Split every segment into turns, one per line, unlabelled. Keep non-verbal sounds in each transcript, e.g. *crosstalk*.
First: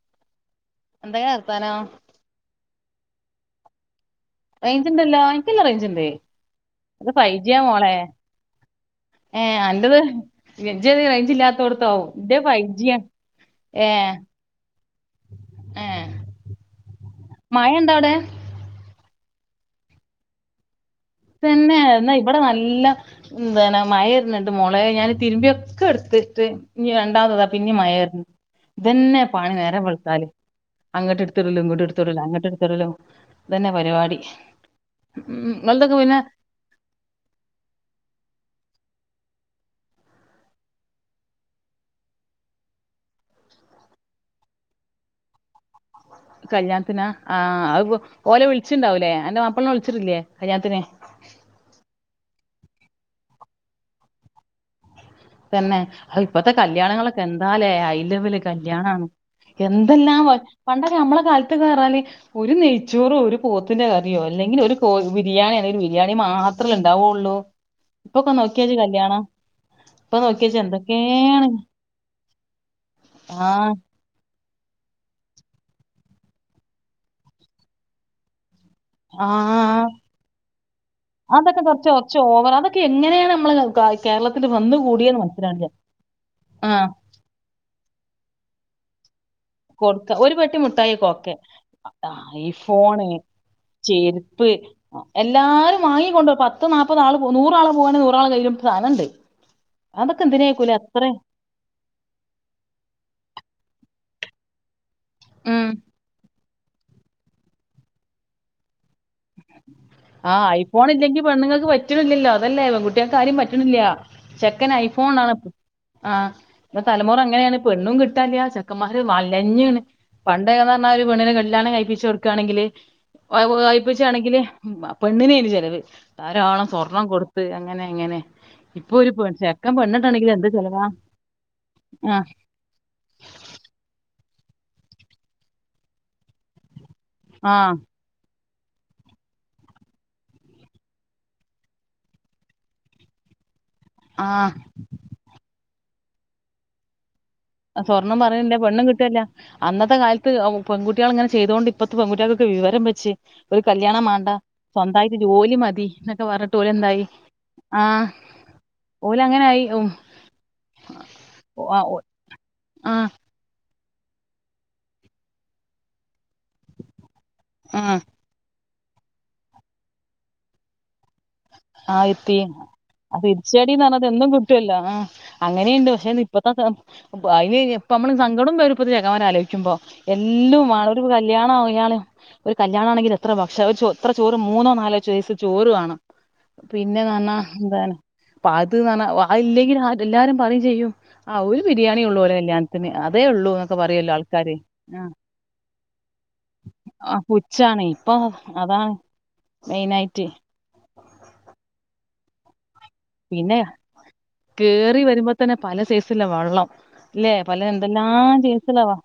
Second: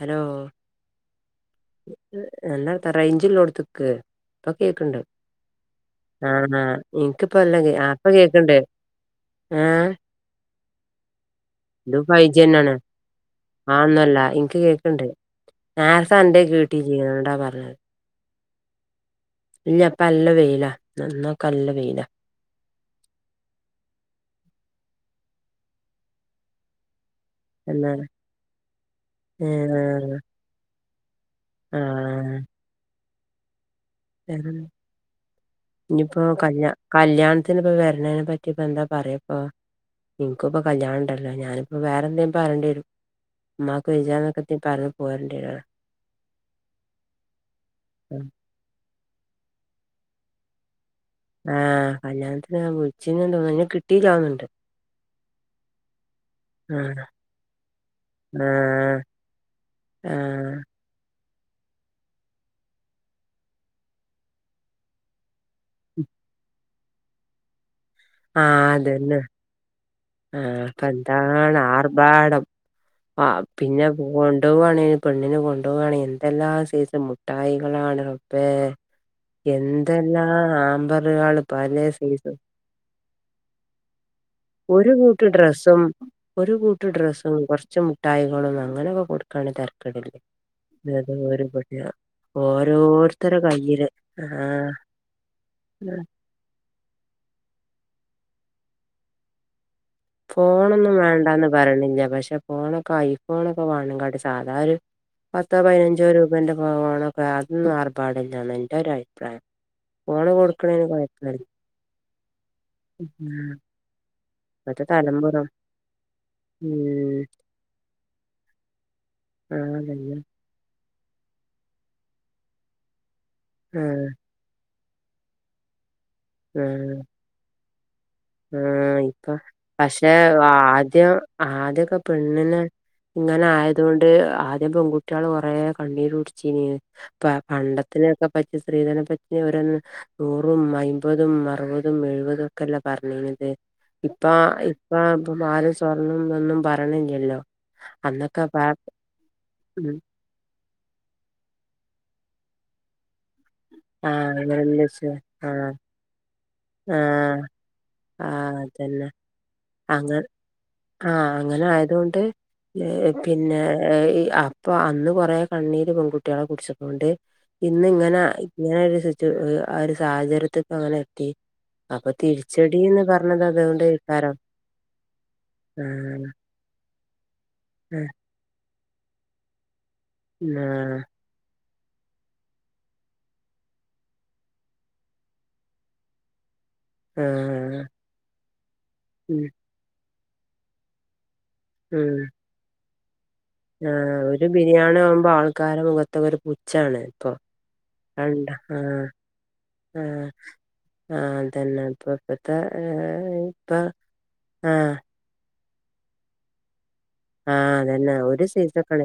Hello
എന്തെകെർത്താനം
ത റെയ്‌ഞ്ച്ള്ളോട്ത്ക്ക് പ്പ
റേഞ്ച്
കേക്ണ്ട്
ഉണ്ടല്ലോ എനിക്കെല്ലാം റേഞ്ച് ഉണ്ട്
ആ ഹാ
ഇത് ഫൈവ്
ഇൻക്ക്പ്പല്ല
ജിയാ
കെ ആ
മോളെ
പ്പ കേക്ണ്ട്
ഏ അന്റെത് ഇജ്ഏതേ റേയ്‌ഞ്ച്ല്ലാതോട്ത് ആവും ഇന്റെ ഫൈവ്ജിയ
ആ ഒന്നുല്ല ഇൻക്ക് കേക്ണ്ട്
ഏ
നേര്തന്റെ കേട്ടില്ലേനി തോണ്ടാപർഞ്ഞേ
മഴ *inaudible*
ല്ല പ്പെല്ല വെയ്‌ല
തന്നെ ഇബടെ നല്ല ന്തനമയ ഇരുന്നുിണ്ട് മുളയെ ഞാൻ തിരുമ്പിയൊക്കെ എടുത്തിട്ട് ഇ ണ്ടമതത പിന്നിം
എന്നാണ്
മഴര്ന്ന് ഇതന്നെ പണി
ഏഹ്
നേരവെളുത്താല് അങ്ങട്ട് ട്ത്ടലും ഇങ്ങട്ട്ട്ത്ത്ടലും
ആഹ്
അങ്ങട്ട്ട്ത്ടലും തന്നെ പരിപാടി
വേറെന്താ
ഉ നല്ല
ഇഞ്ഞിപ്പോ കല്യ കല്യാണ്ത്തിന്പ്പ വരനേനപറ്റി പ്പന്താ പറയ ആ ഇൻകിപ്പം കല്യാണണ്ടല്ലോ ഞാനിപ്പോ വേറെന്തേലും പറേണ്ടിവരും ഉമ്മാക്ക് *unintelligible*
കല്യാണത്തിനാ ആ അഹ്
ഉം
ഓലെ വിളിച്ചിണ്ടാവൂലേ അന്റെ മാപ്പ്ളെനെ വിളിച്ചിട്ടില്ലേ കല്യാണത്തിന്
ആ കല്യാണത്തിന് ഞാൻ വിൾച്ചിനിതോന്നു അയ്നെ കിട്ടില്ലാന്നുണ്ട്
തന്നെ അഹ് ഇപ്പത്തെ കല്യാണങ്ങളൊക്കെ എന്താലേ ഐ ലെവല്
ആഹ്
കല്യാണാണ് എന്തെല്ലാം
ആഹ്
പണ്ടൊക്കെ നമ്മളൊക്കെ അൽ കേറാല് ഒരു നെയ്ച്ചോറു ഒരു പോത്തിന്റെ കറിയോ അല്ലെങ്കിൽ ഒരു കോയിബിരിയാണി അല്ലെങ്കി ബിരിയാണി മാ അത്രല്ലേ ഇണ്ടാവുള്ളൂ ഇപ്പൊക്കെ നോക്കിയേ ജ് കല്യാണം ഇപ്പൊ
ആ
നോക്കിയാജ്
അപ്പൊ
എന്തൊക്കെയാണ്
എന്താണ് ആർഭാടം ആ
ആഹ്
പിന്നെ പോ കൊണ്ടൊവാണേൽ പെണ്ണിനെ കൊണ്ടൊവാണേൽ എന്തെല്ലാം സൈസ് മുട്ടായികളാണ് റബ്ബേ
ആ
എന്തെല്ലാം ഹാമ്പറുകള്
അതൊക്കെ
പലേ
കൊറച്ച് കൊറച്ച്
സൈസ്
ഓവർ അതൊക്കെ എങ്ങനെയാണ് മ്മള് ഗായ്സ്
ഒരു കൂട്ടു ഡ്രസ്സും ഒരു കൂട്ട്
ആഹ്
ഡ്രസ്സും കുറച്ച് മുട്ടായികളും അങ്ങനെയൊക്കെ കൊടുക്ക ക്കാണ്
കൊടുക്ക
തർക്കടല്ലേ
ഒരു പെട്ടി മുട്ടായിയൊക്കെ ഓക്കെ
അത്പ *unintelligible*
ഐ ഫോണ്
ഓരോരുത്തര കയ്യില്
ചെരുപ്പ്
ആഹ്
എല്ലാരും വാങ്ങിക്കണ്ടപ പത്ത് നാപ്പത് ആ നൂറാ പോ നൂറാള കയ്ുംധാനണ്ട്
ഫോണൊന്നും വേണ്ടന്ന് പറയണില്ല പക്ഷെ ഫോണൊക്കെ ഐഫോൺൊക്കെ വേണ സാധാ ഒരു പത്തോ പതിനഞ്ചോ രൂപേൻ്റെ പോകണോൊക്കെ അതൊന്നും ആർഭാടില്ലന്ന് എൻ്റെ ഒരഴ്
ആഹ് യിഫോണ ഇല്ലെങ്കി
കൊഴപ്പല്ല
പെണ്ണുങ്ങൾക്ക് പറ്റണില്ലല്ലോ അതല്ലേ അവൻകുട്ടികൾക്ക് ആാര്ും
ഉം
പറ്റണില്ല ചെക്കൻ
ഇപ്പത്തെ
ഐഫോൺ ആാണ്
തലമുറ
ആ തലമുറ
ഉം
അങ്ങനെയാണ് പെണ്ണും കിട്ടല ചെക്കമാ ഒരു
ആഹ്
മലഞ്ഞണ്
അതന്നെ
പണ്ടൊക്കന്ന് പറഞ്ഞാ ഒരു വീണിന് കല്യാണം കഴിപ്പിച്ചച്ച് കൊടുക്കുകയാണെങ്കില് പ്പൊ
ആഹ്
പെണ്ണിനെന് ചെലവ് താരാണം സ്വർണം കൊടുത്ത്ന
ആ ഇപ്പൊ പക്ഷെ
പെണ്ണിട്ടാണെങ്കില് എന്ത് ചെലവാ
ആദ്യം ആദ്യൊക്കെ
ആഹ്
പെണ്ണിിനെ ഇങ്ങനെ ആയതുകൊണ്ട് ആദ്യം പെൺകുട്ടികള് കൊറെേ കണ്ണീര് കുടിച്ചീ
ആഹ്
പണ്ടത്തിനൊക്കെ പച്ചി ശത്രീധന പച്ചന ഒ നൂറും അമ്പതും അറുപതും എഴുപതും ഒക്കെല്ല പറഞ്ഞിത് ഇപ്പ
ആഹ്
ഇപ്പ ഇപ്പ ആരും സ്വർണംന്ന ഒന്നും പറണില്ലല്ലോ
സ്വർണം പറയില്ല പെണ്ണും കിട്ടുവല്ല
ഉം
അന്നത്തെ കാലത്ത് പെൺകുികൾങ്ങനെ ചെയ്ത കൊണ്ട് ഇപ്പത്തെ പെകുട്ടികൾക്കെ വിവരം വെച്ച് ഒരു കല്യാണം വേണ്ട
ആഹ് അങ്ങനെന്താ വെച്ച
സ്വന്തമായിട്ട് ജോലി
ആഹ്
മതി എന്നൊക്കെ പറഞ്ഞിട്ട് ല എന്തായി
ആഹ്
ആഹ
ആഹ്
ഓല അങ്ങനൊയി
ആഹ അങ്ങനെ ആയതുകൊണ്ട്
ആഹ്
പിന്നെ അപ്പൊ അന്ന് കൊറ കണ്ണീര് പെൺകുട്ടി കുട്ടികളെ കുടിച്ചപ്പോണ്ട് ഇന്ന്
ആഹ്
ഇങ്ങനെ ഇങ്ങനെ ഒരു ആ ഒരു സാഹചര്യത്തിക്ക അങ്ങനെ എത്തി
ആഹ്
അപ്പൊ
എത്തി
തിരിച്ചടീന്ന്
അ
പറഞ്ഞത്
തിരിച്ചയടി പറഞ്ഞത എന്തും
അതുകൊണ്ടേക്കാരം
കിട്ടുവല്ലോ ആഹ അങ്ങനെയുണ്ട് പക്ഷെ
ആഹ്
ഇപ്പത്തെ അതിന് ഇപ്പ
ആഹ്
നമ്മള് സങ്കടം ഇ ചമാര ആലോചിക്കുമ്പോ എല്ലും ആ
ആഹ്
കല്യാണ മലയാളം ഒരു കല്യാണ ആണെങ്കിൽ എത്ര ഭക്ഷ എത്ര ചോറ് മൂന്നോ നാലോ ചോറ് കാണണം പിന്നെ നാ എന്ത
ആഹ്
അപ്പ അത് ആഹ്
ഉം
ഇല്ലെങ്കിൽ എല്ലാരും പറയും ചെയ്യും ആ ഒരു ബിരിയാണി ഉള്ളൂ പോലെ എല്ല്ലാത്തിന്
ആ ഒരു ബിരിയാണി
ആ
ആവുമ്പോ ആൾക്കാര മുഖത്തൊക്ക ഒരു പുച്ചാണ്
ആ
ഇപ്പൊ അണ്ട് ആഹ്
മെയിൻ ആയിട്ട്
ആഹ അതന്നെ അപ്പപ്പത്തെ
പിന്നെയ
ആഹ്
കേറി വരുമ്പോ തന്നെ പല സൈസില വെള്ളം ല്ലെ പല
ആഹ് അതന്നെ
എന്തെല്ലാം
ഒരു സീസ
സൈസില
കള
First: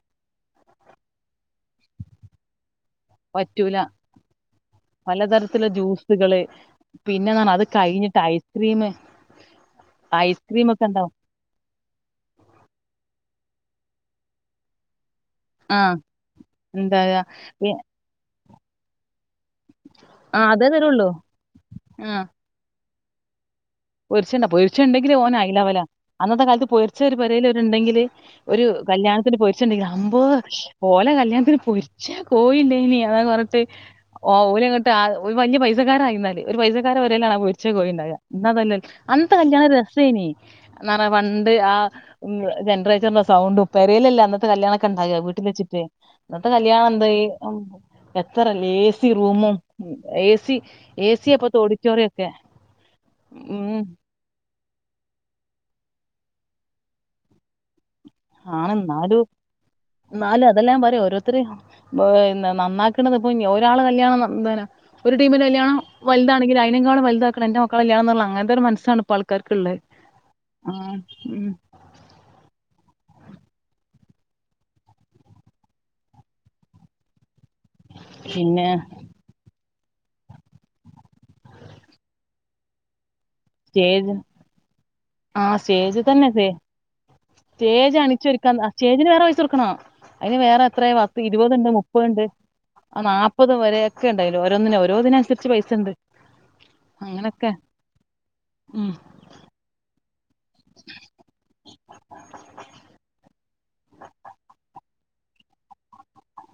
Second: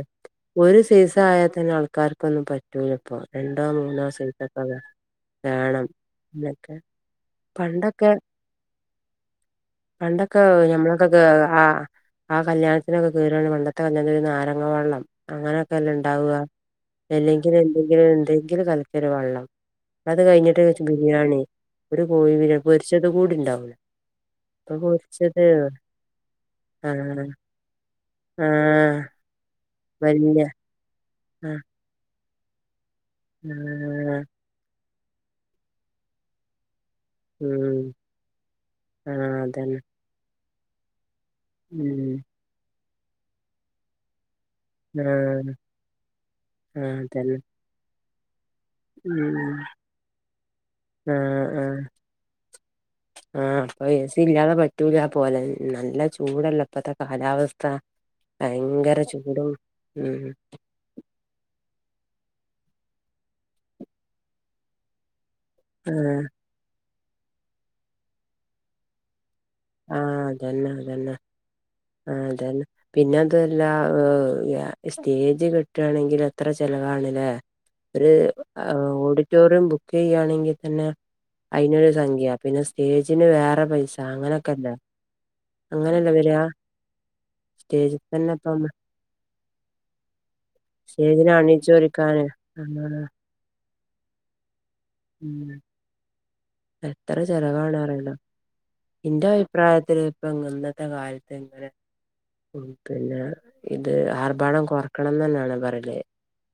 ഒരു സീസ ആയാൽ തന്നെ ആൾക്കാർക്കൊന്നും പറ്റ പ്പ രണ്ടോ
പറ്റൂല
മൂന്നോ സീറ്റക്ക
പലതരത്തിലുള്ള ജ്യൂസുകള് പിന്നെന്ത അത്
പണ്ടൊക്കെ
കഴിഞ്ഞിട്ട് ഐസ്ക്രീം
പണ്ടൊക്കെ
ഐസ്ക്രീം ഒക്കെ ഉണ്ടാവും
ഞമ്മളൊക്കെ ആ ആ കല്യാണ ഇതിനൊക്കെ കയറയാണ് വണ്ടത്തെ വഞ്ഞ വരുന്ന ആരങ്ങ വള്ളം അങ്ങനെയൊക്കെ
ആ
എല്ലാം ഉണ്ടാവുക
എന്താ
അല്ലെങ്കിൽ
പി-
എന്തെങ്കിലും എന്തെങ്കിലില് കൽിക്കരി വെള്ളം അത്
ആ അതേ
കഴിഞ്ഞിട്ട്
തരുള്ളൂ
ബിരിയാണി ഒരു കോഴിി പൊരിച്ചത് കൂടി ഉണ്ടാവൂല
പൊരിച്ചുണ്ടാ
ഇപ്പൊ
പൊരിച്ചുണ്ടെങ്കില് ഓന
പൊരിച്ചത്
അല്ലാവല അന്നത്തെ കാലത്ത്
ആ
പൊർച്ച ഒരു പരൽ ഉണ്ടെങ്കിൽ
ആ
ഒരു കല്യാണത്തിന് പൊരിച്ചുണ്ടെങ്കിൽ അമ്പ്
വല്യ
പോലെ
ആ
കല്യാണത്തിന്രി പക്ഷേ കോയില്ലേ ഇനി അാ
ആ
കൊറത്ത് ഓ ഓര്ങ്ങട്ട് ഒരു വലിയ പൈസക്കാരായിാലല് ഒരു പൈസ
ഉം
*unintelligible*
ആ
അനത്തെ കല്യാ
അതന്നെ
രസേനി പണ്ട് ആ
ഉം
ജനറേറ്ററിന്റെ സൗണ്ട് ഉപ്പേരലല്ല കല്യാണൊക്കെ
ആ
ഉണ്ടാക വീട്ടില് വെച്ചിട്ടെ ഇന്നത്തെ
ആ
കല്യാണം എന്തായി
അതന്നെ
ത്രല്ലാ എ സി
ഉം
റൂമും ഏ സി, ഏ സിയാ ഇപ്പത്തെ ഓഡിറ്റോറിയൊക്കെ
ആ അപ്പൊ എ സി ഇല്ലാതെ പറ്റൂല പോലെ നല്ലചൂടല്ലേ ഇപ്പത്തെ കാലാവസ്ഥ
ആണ്
ഭയങ്കര
ന്നാലും
ചൂടും ഉം
ന്നാലുംഅതെല്ലാഞാൻ പറയാ ഓരോരുത്തര് നന്നാക്കണത് ഇപ്പൊനി ഒരാള് കല്യാണം *unintelligible* കല്യാണം
ആഹ്
വലുതാണെങ്കിൽ അയിനെക്കാളും വലുതാക്കണം എൻറെ മക്കളെ കല്യാണം എന്നുള്ള അങ്ങനത്തൊരു മനസ്സാണ് ഇപ്പം ആൾ
ആ അതന്നെ അതന്നെ
ഉം
ആ അതന്നെ പിന്നെ അതുവല്ല സ്റ്റേജ് കെട്ടുകാണെങ്കില് എത്ര ചെലവാണ് ല്ലേ ഒരു
പിന്നെ
ഓഡിറ്റോറിയം ബുക്ക് ക്ക് ചെയ്യാണെങ്കിതന്നെ അയിനൊരുസംഖ്യ പിന്നെ സ്റ്റേജിന് വേറെ പൈസ
സ്റ്റേജ്
അങ്ങനെ
ആ സ്റ്റേജ് തന്നെ സേ സ്റ്റേജ്
സ്റ്റേജിൽ തന്നെ
അണിച്ചൊരുക്കാൻ
ഇപ്പം
താ ആ സ്റ്റേജിനു വേറെ പൈസ കൊടുക്കണോ അതിന് വേറെ എത്രയാ പത്ത്
സ്റ്റേജിന്
ഇരുപതൊണ്ട് മുപ്പതൊണ്ട്
അണിയിച്ചൊരുക്കാന്
ആ
ആഹ്
നാപ്പത് വരെ ഒക്കെ ഉണ്ടായിനും ഒരോന്നിനും ഓരോ ഓരൊതിന് അനുസരിച്ച്
ഉം
പൈസൊണ്ട്
എത്ര ചെലവാണറിയില്ല
ഉം
ഇന്റെ അഭിപ്രായത്തില് ങ്ങ് ഇന്നത്തെ കാലത്ത് ഇങ്ങനെ പിന്നെ ഇത് ആർഭാടം കുറക്കണംന്ന് തന്നെയാണ് പറയല്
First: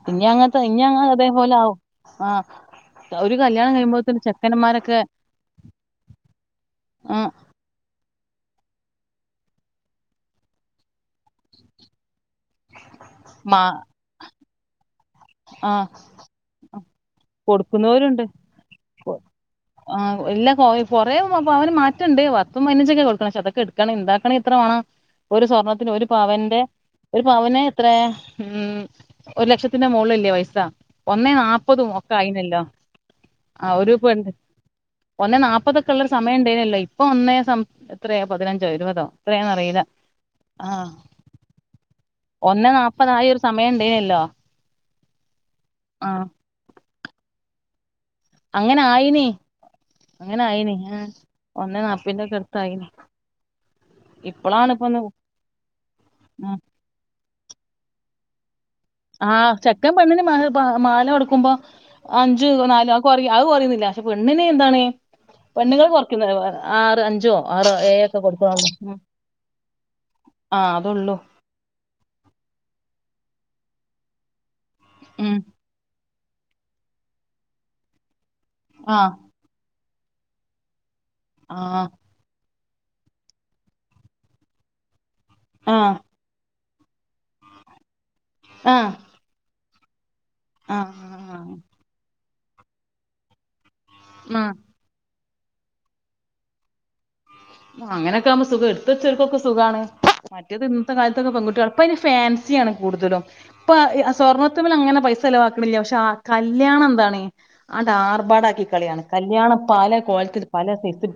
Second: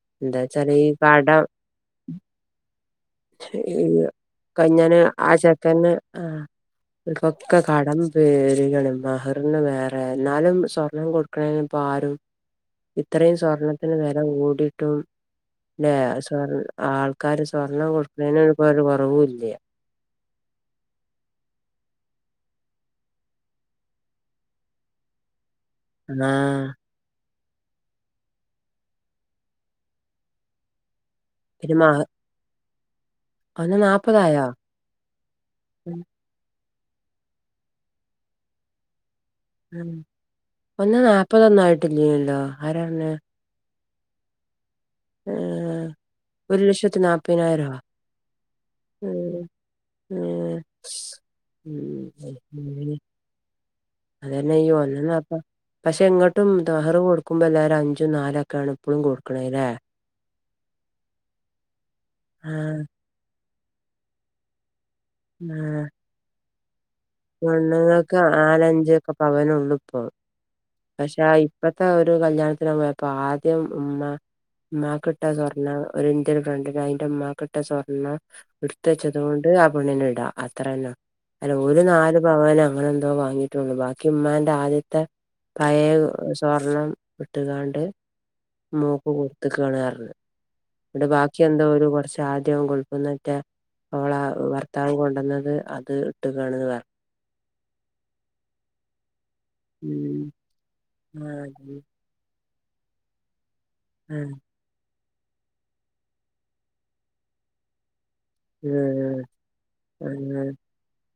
ഇനി അങ്ങനത്തെ
എന്താച്ചാല്
ഇനി
ഈ
അങ്ങ്
കടം
അതേപോലെ ആവും ആ ഒരു കല്യാണം
ഈ
കഴിയുമ്പോത്തിന്
കഞ്ഞന്
ചെക്കന്മാരൊക്കെ
ആ ചെക്കന് ആ
ആ
ഇപ്പൊക്കെ കടം പെരുകാണ് മഹറിന് വേറെ എന്നാലും സ്വർണം കൊടുക്കണേന് ഇപ്പ ആരും ഇത്രയും
മാ
സ്വർണത്തിന് വെല കൂടിയിട്ടും
ആ
അല്ലേ സ്വർ ആൾക്കാര് സ്വർണം
കൊടുക്കുന്നവരുണ്ട്
കൊടുക്കണേനൊരിപ്പോ ഒരു കുറവുല്ല്യ
ഇല്ല കുറേ പവന് മാറ്റൊണ്ട് പത്തും പതിനഞ്ചൊക്കെയാ കൊടുക്കണേ പക്ഷേ അതൊക്കെയെടുക്കാ നൊണ്ടാക്കണേൽ എത്ര മാണം ഒരു സ്വർണത്തിന് ഒരു പവന്റെ
ആഹ്
ഒരു പവന് എത്രയാ ഉം ഒരുലക്ഷത്തി ന്റെ മൊളിലല്ലേ പൈസ
പിന്നെ
ഒന്നേനാല്പ്പതും
മഹ
ഒക്കെ ആയിനല്ലോ ആ
ഒന്ന്
ഒരുപ്പ ഉണ്ട്
നാപ്പതായോ?
ഒന്നേനാപ്പതൊക്കെ ഉള്ളൊരു സമയം ഉണ്ടേനല്ലോ ഇപ് ഇപ്പൊ ഒന്നേ സം എത്രയാ പതിനഞ്ചോ ഇരുപതോ എത്രയാന്നറിയില്ല ആ
ഒന്ന് നാപ്പതൊന്നും ആയിട്ടില്ലേല്ലോ ആരാ
ഒന്നേനാല്പ്പതായി ഒരു സമയം ന്ടീനല്ലോ
ആ ഒരു ലക്ഷത്തി നാല്പ്പതിനായിരവാ
അങ്ങനെ ആയിനി അങ്ങനെ ആയിന് ആ
ഉം
ഒന്നേ നാപ്പേന്റെ ഒക്കെ അടുത്തായിന്
അത് തന്നെ ഈ ഒന്നുനാപ്പത് പക്ഷെ
ആ
ഇങ്ങോട്ടും ദഹർ കൊടുക്ക ക്കുമ്പോ എല്ലാരും അഞ്ചും നാലൊക്കെയാണ് ഇപ്പഴും
ആ
കൊടുക്കണല്ലേ
ചെക്കൻ പെണ്ണിന് മെഹ മാലകൊടുക്കുമ്പോ അഞ്ച്
ആഹ്
നാല് അതുകൊറയും അത് കൊറയൊന്നൂല്ല പക്ഷെ പെണ്ണിന് എന്താണ്
ആഹ്
പെണ്ണുങ്ങൾ കൊറയ്ക്കുന്നല്ലേ പറയണേ ആ
പെണ്ണുങ്ങൾക്ക്
ഉം
നാലഞ്ചൊക്കെ പവനെ ഉള്ളുപ്പോ
ആഹ് അതൊള്ളൂ
പക്ഷെ ഇപ്പത്തെ ഒരു കല്യാണത്തിന് പോയപ്പോ ആ സത്യം ഉമ്മാ ഉമ്മ കിട്ട
ഉം
സ്വർണം ഒരു ഇന്ത്യൻ ഫ്രണ്ടിന് അയിന്റെ ഉമ്മക്കിട്ട സ്വർണം എടുത്ത്
ആഹ്
വെച്ചതുകൊണ്ട് ആ പെണ്ണിനെ ഇടാ അത്രല്ലോ അല്ല ഒരു
ആഹ്
നാല് പവനാ അങ്ങനെന്തോ വാങ്ങിട്ടുള്ളു ബാക്കി ഉമ്മാന്റെ ആദ്യത്തെ പഴേ
ആഹ്
സ്വർണ ഇട്ടുയാണ്ട്
ആഹ്
മോൾക്ക് കൊടുത്തേക്കുവണു പറഞ്ഞു ഇവിടെ ബാക്കി
ആഹ്
എന്തോ ഒരു കുറച്ച് ആദ്യം കൊടുക്കുന്നാറ്റാൻ അവള
ആഹ്
ഭർത്താവും കൊണ്ടുവന്ന അത് അത് ഇട്ട് കാണു പറഞ്ഞു
അങ്ങനൊക്കാവുമ്പോ സുഖാണ് എടുത്ത് വച്ചവർക്കൊക്കെ സുഖണ്
ഉം
മറ്റത് ഇന്നത്തെ കാലത്തൊക്കെ
ആഹ് അതന്നെ
പെൺകുട്ടികൾഅപ്പൊ ഇനി സ്നേഹ ഫാൻസി ആണ് കൂടുതലും. ഇപ്പൊ
ആഹ്
സ്വർണത്തുമ്മല് അങ്ങനെ പൈസ ചെലവാക്കണില്ല പക്ഷെ ആ കല്യാണം എന്താണ് അതു അർത്ത് പാടാക്കി കളിയാണ് കല്യാണം പല
ഉം
കോലത്തിലും
ആഹ്
പല സൈസ്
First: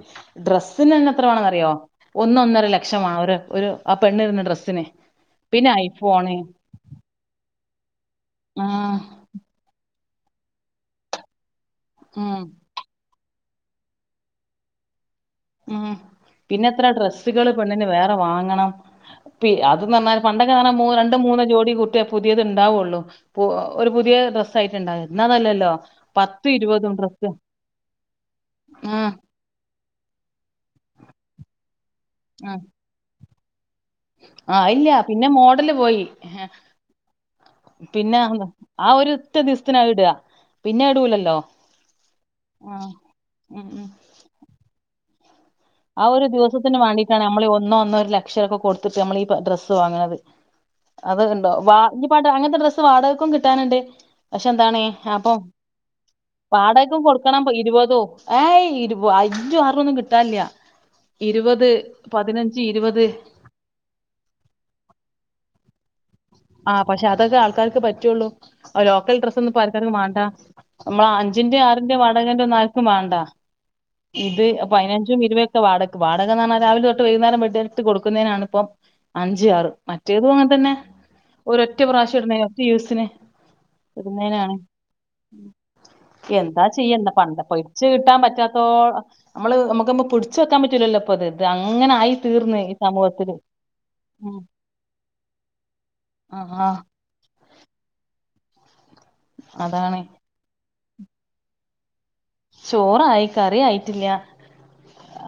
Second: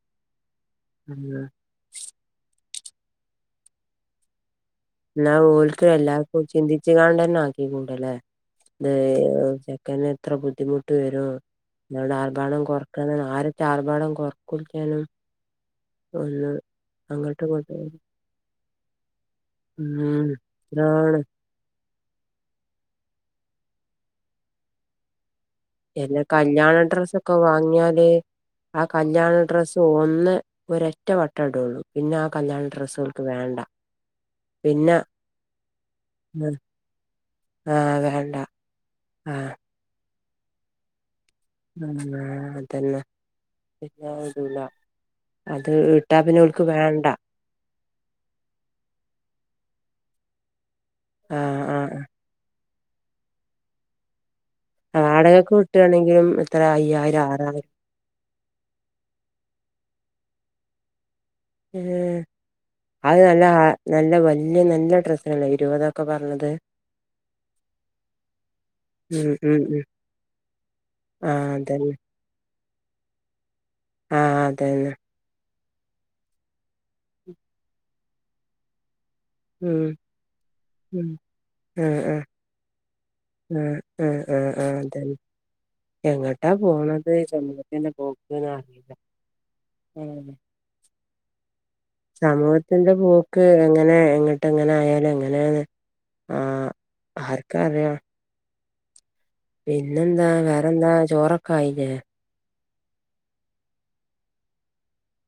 ഡ്രസ്സ്‌ എത്ര
ആഹ്
മാണോന്നറിയോ ഒന്നൊന്നര ലക്ഷമ ആ പെണ്ണിടുന്ന ന്ന ഡ്രസ്
എന്നാ ഓൽത്ത എല്ലാർക്കും ചിന്തിച്ചു കാണ്ടന്ന ആക്കിക്കുണ്ടല്ലേ
ആ
അതെ ചെക്കന് ഇത്ര ബുദ്ധിമുട്ട് വരും *inaudible*
ഉം ഉം
ഒന്ന്
പിന്നെത്ര
അങ്ങോട്ടും
ഡ്രസ്സുകള് പെണ്ണിന്
ഇങ്ങോട്ടും
വേറെ വാങ്ങണം. പി അത്‌ന്ന് പറഞ്ഞാ
ഉം
പണ്ടൊക്കെന്ന് പറഞ്ഞാ മൂ
അതാണ്
രണ്ടും മൂന്നുംജോഡി കൂട്ടി.. പുതിയത് ഉണ്ടാവൊള്ളൂ പൊ ഒരു പുതിയ ഡ്രസ്സായിട്ട്ണ്ടാവ ഇന്ന് അതല്ലല്ലോ.
എല്ല കല്ല്യാണ ഡ്രസ്സൊക്ക വാങ്ങ്യാല് ആ
ഉം
കല്ല്യാണ ഡ്രസ്സ് ഒന്ന് ഒരൊറ്റ വട്ടടോള്ളു. പിന്നാ
ഉം
കല്ല്യാന്ന ഡ്രസ്സോൽക്ക് വേണ്ട.
ആ ഇല്ല്യ പിന്നെ മോഡല് പോയി. ഹെ
ആഹ്
പിന്നാ
വേണ്ട ആഹ്
*unintelligible*
തൊന്ന് വേറ തന്നാ
ഉം
*unintelligible* രൂലാ
അഒരു ദിവസത്തിന് വാണ്ടീട്ടാണ് അമ്മളി ഒന്നൊ, ഒന്നൊരു ലെക്ഷൊക്ക കൊട്ത്ത്ട്ട് അമ്മളീ ഡ്രസ്സ് വാങ്ങ്ന്നത്. അത് ഇണ്ടോ?
ആഹ്
വാ
ആഹ്
ഞ്ഞി പാട്ട് അങ്ങൻത്ത ഡ്രസ്സ് വാടകക്കും കിട്ടാന്ണ്ട്. പക്ഷെ എന്താണ് അപ്പം
വാടകക്ക് വിട്ടാണെങ്കിലും എത്ര
വാടകക്കും
അയ്യായിരം
കൊട്‌ക്കണം പ
ആറായിരം
ഇരുപതു ആയ് ഇരു അഞ്ചു ആറു ഒന്നും കിട്ടാൻല്യ
ഏഹ്.
ഇരുപത്
അഅ് നല്ല ആ നല്ല വല്ല്യ നല്ല ഡ്രസ്സാണോ ഇരുവത
ആഹ് പഷെ അതൊക്കെ ആൾക്കാര്ക്ക് പറ്റ്വള്ളു അലോക്കൽ
ഉം ഉം ഉം
ഡ്രസൊന്നുപ്പാര്ക്കാര്ക്ക് മാണ്ട. നമ്മള
ആഹ്
അഞ്ചിന്റെ
അതന്നെ
ആറിന്റെ വാടകന്റൊന്നു ആര്ക്കും വാണ്ട
ആഹ്
ഇത് എ
അതന്നെ
പയിനഞ്ചും ഇരുവ വാടക്ക് വാടക എന്ന് പറഞ്ഞാൽ രാവില തൊട്ട് വൈകുന്നേരം *unintelligible* കൊടുക്കുന്നതിനാണ് ഇപ്പോ അഞ്ച്, ആറ്
ഉം
മറ്റേതു അങ്ങൻതന്നെ. ഒരൊറ്റ
ആഹ് ആഹ്
പ്രാശ്യട് ന്നേ ഒറ്റ യൂസിന്.
ആഹ് ആഹ് ആ ആ ദെൻ
യെന്താ ചെയ്യ *unintelligible*
പോക്ക്ന്ന്
പറ്റാത്തോ
അറിയില്ല
അ ല്ലല്ല പ്പൊത് ദാങ്
സമൂഅത്തിന്റെ പോക്ക് എങ്ങനെ
ഉം
എങ്ങട്ടങ്ങനായാലെങ്ങനെ ആഹ് ആർക്കാ അറ്യാ
അതാണ്
പിന്നെന്താ? വേറന്താ? ചോറൊക്കായില്ലേ?
ച്ചോറായി. കറിയായിറ്റില്ല.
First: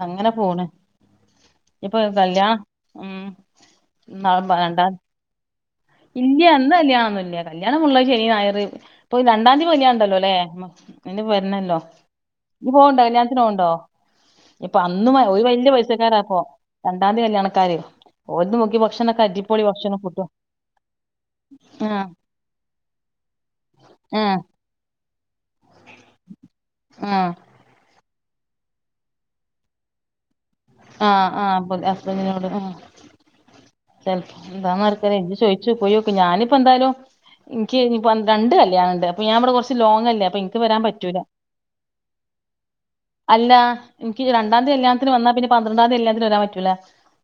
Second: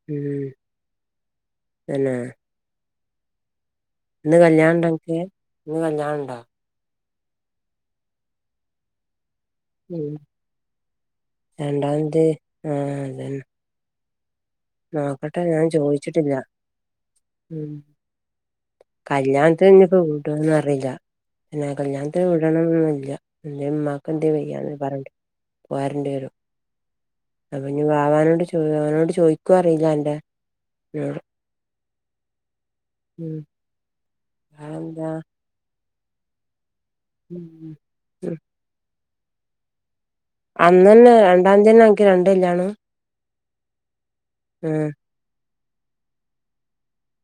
അങ്ങന
ഉം
പോണ്. നിപോ *unintelligible* കല്ല്യാ ഊം.
ന്ന് കല്ല്യാൺണ്ടെൻക്ക്?
ഇല്ല്യ ന്ന് കല്ല്യാണൊന്നുല്ല്യ. കല്യാണമുള്ള ശനി, ഞായറ് *unintelligible* ണ്ടാം തീ
ഉം
കല്യാൺഡല്ലൊല്ലേ? മ അയിന് വെരണല്ലോ.
രണ്ടാംതി
ങ്ങി
ആഹ്
പോൺണ്ടോ?
അതന്നെ
കല്യാൺത്തിനോൺണ്ടോ?
നോക്കട്ടെ ഞാം
പൈസക്കാരാ
ചോയ്‌ച്ച്ട്ട്ല്ല.
ഇപ്പൊ രണ്ടാം തീയതി കല്യാണക്കാര് ഓൽത് നോക്കി ഭക്ഷണൊക്കെ അടിപൊളി
കല്ല്യാൺത്തിനിനിപ്പൊ
ഭക്ഷണം ഫുഡും
വ്‌ടോന്നറി ല്ല. നാ
ആഹ്
കല്ല്യാൺത്തിന് വിടണംന്നൊന്നുല്ല. ന്തെമ്മാക്കെന്തെ
ആഹ്
വയ്യാന്ന് പറഞ്ഞ്ട്ട്. പോരണ്ട്യരും.
ആഹ്
അപഞ്ഞി വാവാനോട് ചോ *unintelligible* ചോയിക്കോ അറിയില്ലാന്റെ
ആ ആ പ അസ്ബന്റിനോട് ആഹ്.
ഊം
ചെൽ ന്താന്നാര്ക്കറിയ യ്യ് ചോയ്ച് പോയോക്ക് ഞാനിപ്പന്തായലും
ഉം
ഇന്ക്ക് ഇഞ് ഇപ്പൊ
ഉം
രണ്ട് കല്യാണണ്ട് അപ്പൊ ഞാൻ ഇവിടെ കൊറച്ച് ലോങ്ങ
അന്നന്നെ രണ്ടാന്ദ്യന്നെ അൻക്ക് രണ്ട് കല്ല്യാണം
അല്ല ഇന്ക്ക് രണ്ടാന്ദി കല്യാണത്തിന് വന്നാ പിന്നെ പന്ത്രണ്ടാന്ദി കല്ല്യണത്തിന് വരാൻ പറ്റൂലെ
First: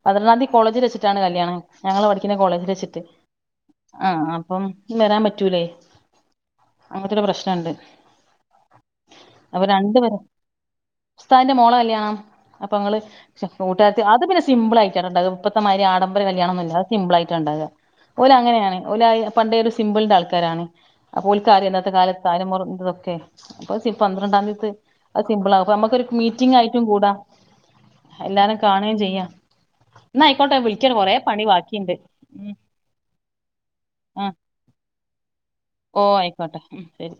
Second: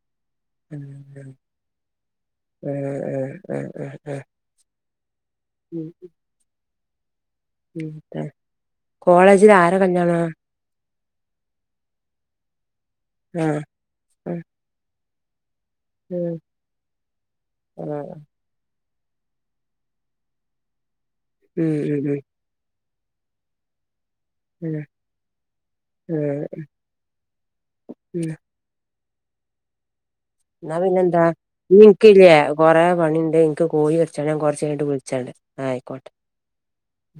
പന്ത്രണ്ടാന്ദി
ഉം
കോളേജില് വെച്ച്ട്ടാണ്
ഉം
കല്യാണം ഞങ്ങള് പഠിക്കണെ കോളേജില്
ഉം
വെച്ചിട്ട്
ഉം ഉം
ആ
ഉം
അപ്പം വരാം പറ്റൂലേ
ഉം
അങ്ങൻത്തോരു പ്രശ്നണ്ട്
ഉം ഉം കോളേജിൽ
അപ്പൊ
ആരെ
രണ്ട് പെ
കല്യാണാ
ഉസ്താദിന്റെ മോളെ കല്യാണം അപ്പൊങ്ങള് അ
ആഹ്
കൂട്ടുകാര്ത്തി അത് പിന്നെ സിമ്പിളായിട്ടാ ണ്ടാവാ മു
ഉം
ആഡംബര
ഉം
കല്യാണന്നുല്ല അത് സിമ്പിളയിട്ട ണ്ടാവ
ഉം
ഓല് അങ്ങനെണ് ഓല് യ്യി പണ്ടേ ഒരു സിമ്പിൾന്റെ ആൾക്കാരാണ് അപ്പൊ ഓല്കറിയ ഇന്നത്തെ
ഉം
കാലത്ത് *unintelligible* ക്കെ അപ്പ പന്ത്രണ്ടാന്ദിയത്ത്
ഉം
അത് സിമ്പിൾ ആ അപ്പൊ നമ്മക്കൊരു മീറ്റിംഗ്
ഉം
ആയിട്ടും കൂടാ എല്ലാരെ കാണെ ചെയ്യാ
ന്നാ പിന്നെ എന്താ ഇഞ്ഞി നികല്ലേ
ഉം
കൊറെ പണിണ്ട് ഇനിക്ക് കോഴി പൊരിച്ചണം
ആഹ്
ഞാ കൊറച്ച യ് ഞ് ട്ട് വിളിച്ച
ഓ
ന്നായിക്കോട്ടെ.
ആയിക്കോട്ടെ ഉം ശരി